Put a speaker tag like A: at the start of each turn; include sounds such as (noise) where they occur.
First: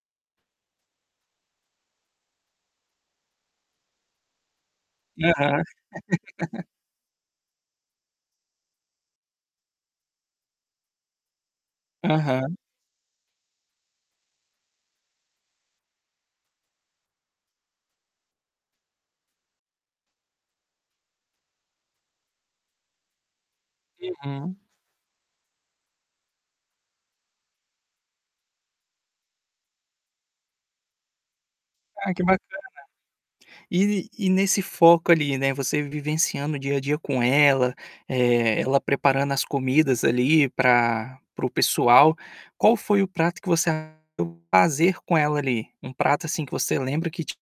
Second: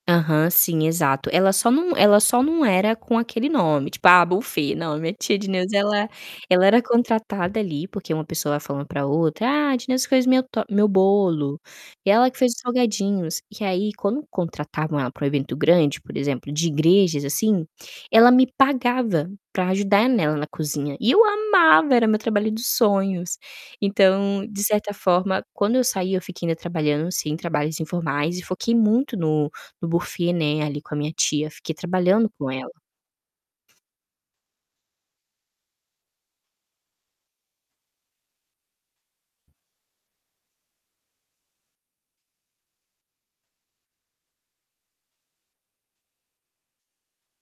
A: Aham, sim, exato. Ela só não ela só não era com aquele nome, tipo ah, Buffett, não minha tia
B: Aham.
A: Dineusa, ela ela
B: (laughs)
A: era contratada ali, porque uma pessoa vai falando pra outra: "Ah, a Dineusa fez meu to meu bolo e ela que fez
B: Aham.
A: os salgadinhos". E aí quando contratavam ela para um evento grande, por exemplo, de igrejas assim, ela me pagava pra ajudar nela na cozinha, e eu amava, era meu trabalho dos sonhos. Então,
B: Uhum.
A: de certa forma, quando eu saí, eu fiquei ainda trabalhando, sim, em trabalhos informais e foquei muito no no Buffett, né, ali, com a minha tia, fiquei
B: Ah, que
A: trabalhando
B: bacana.
A: com ela.
B: E e nesse foco ali, né, você vivenciando o dia a dia com ela, eh, ela preparando as comidas ali, pra para o pessoal, qual foi o prato que você (unintelligible) fazer com ela, ali? Um prato assim que você lembra que te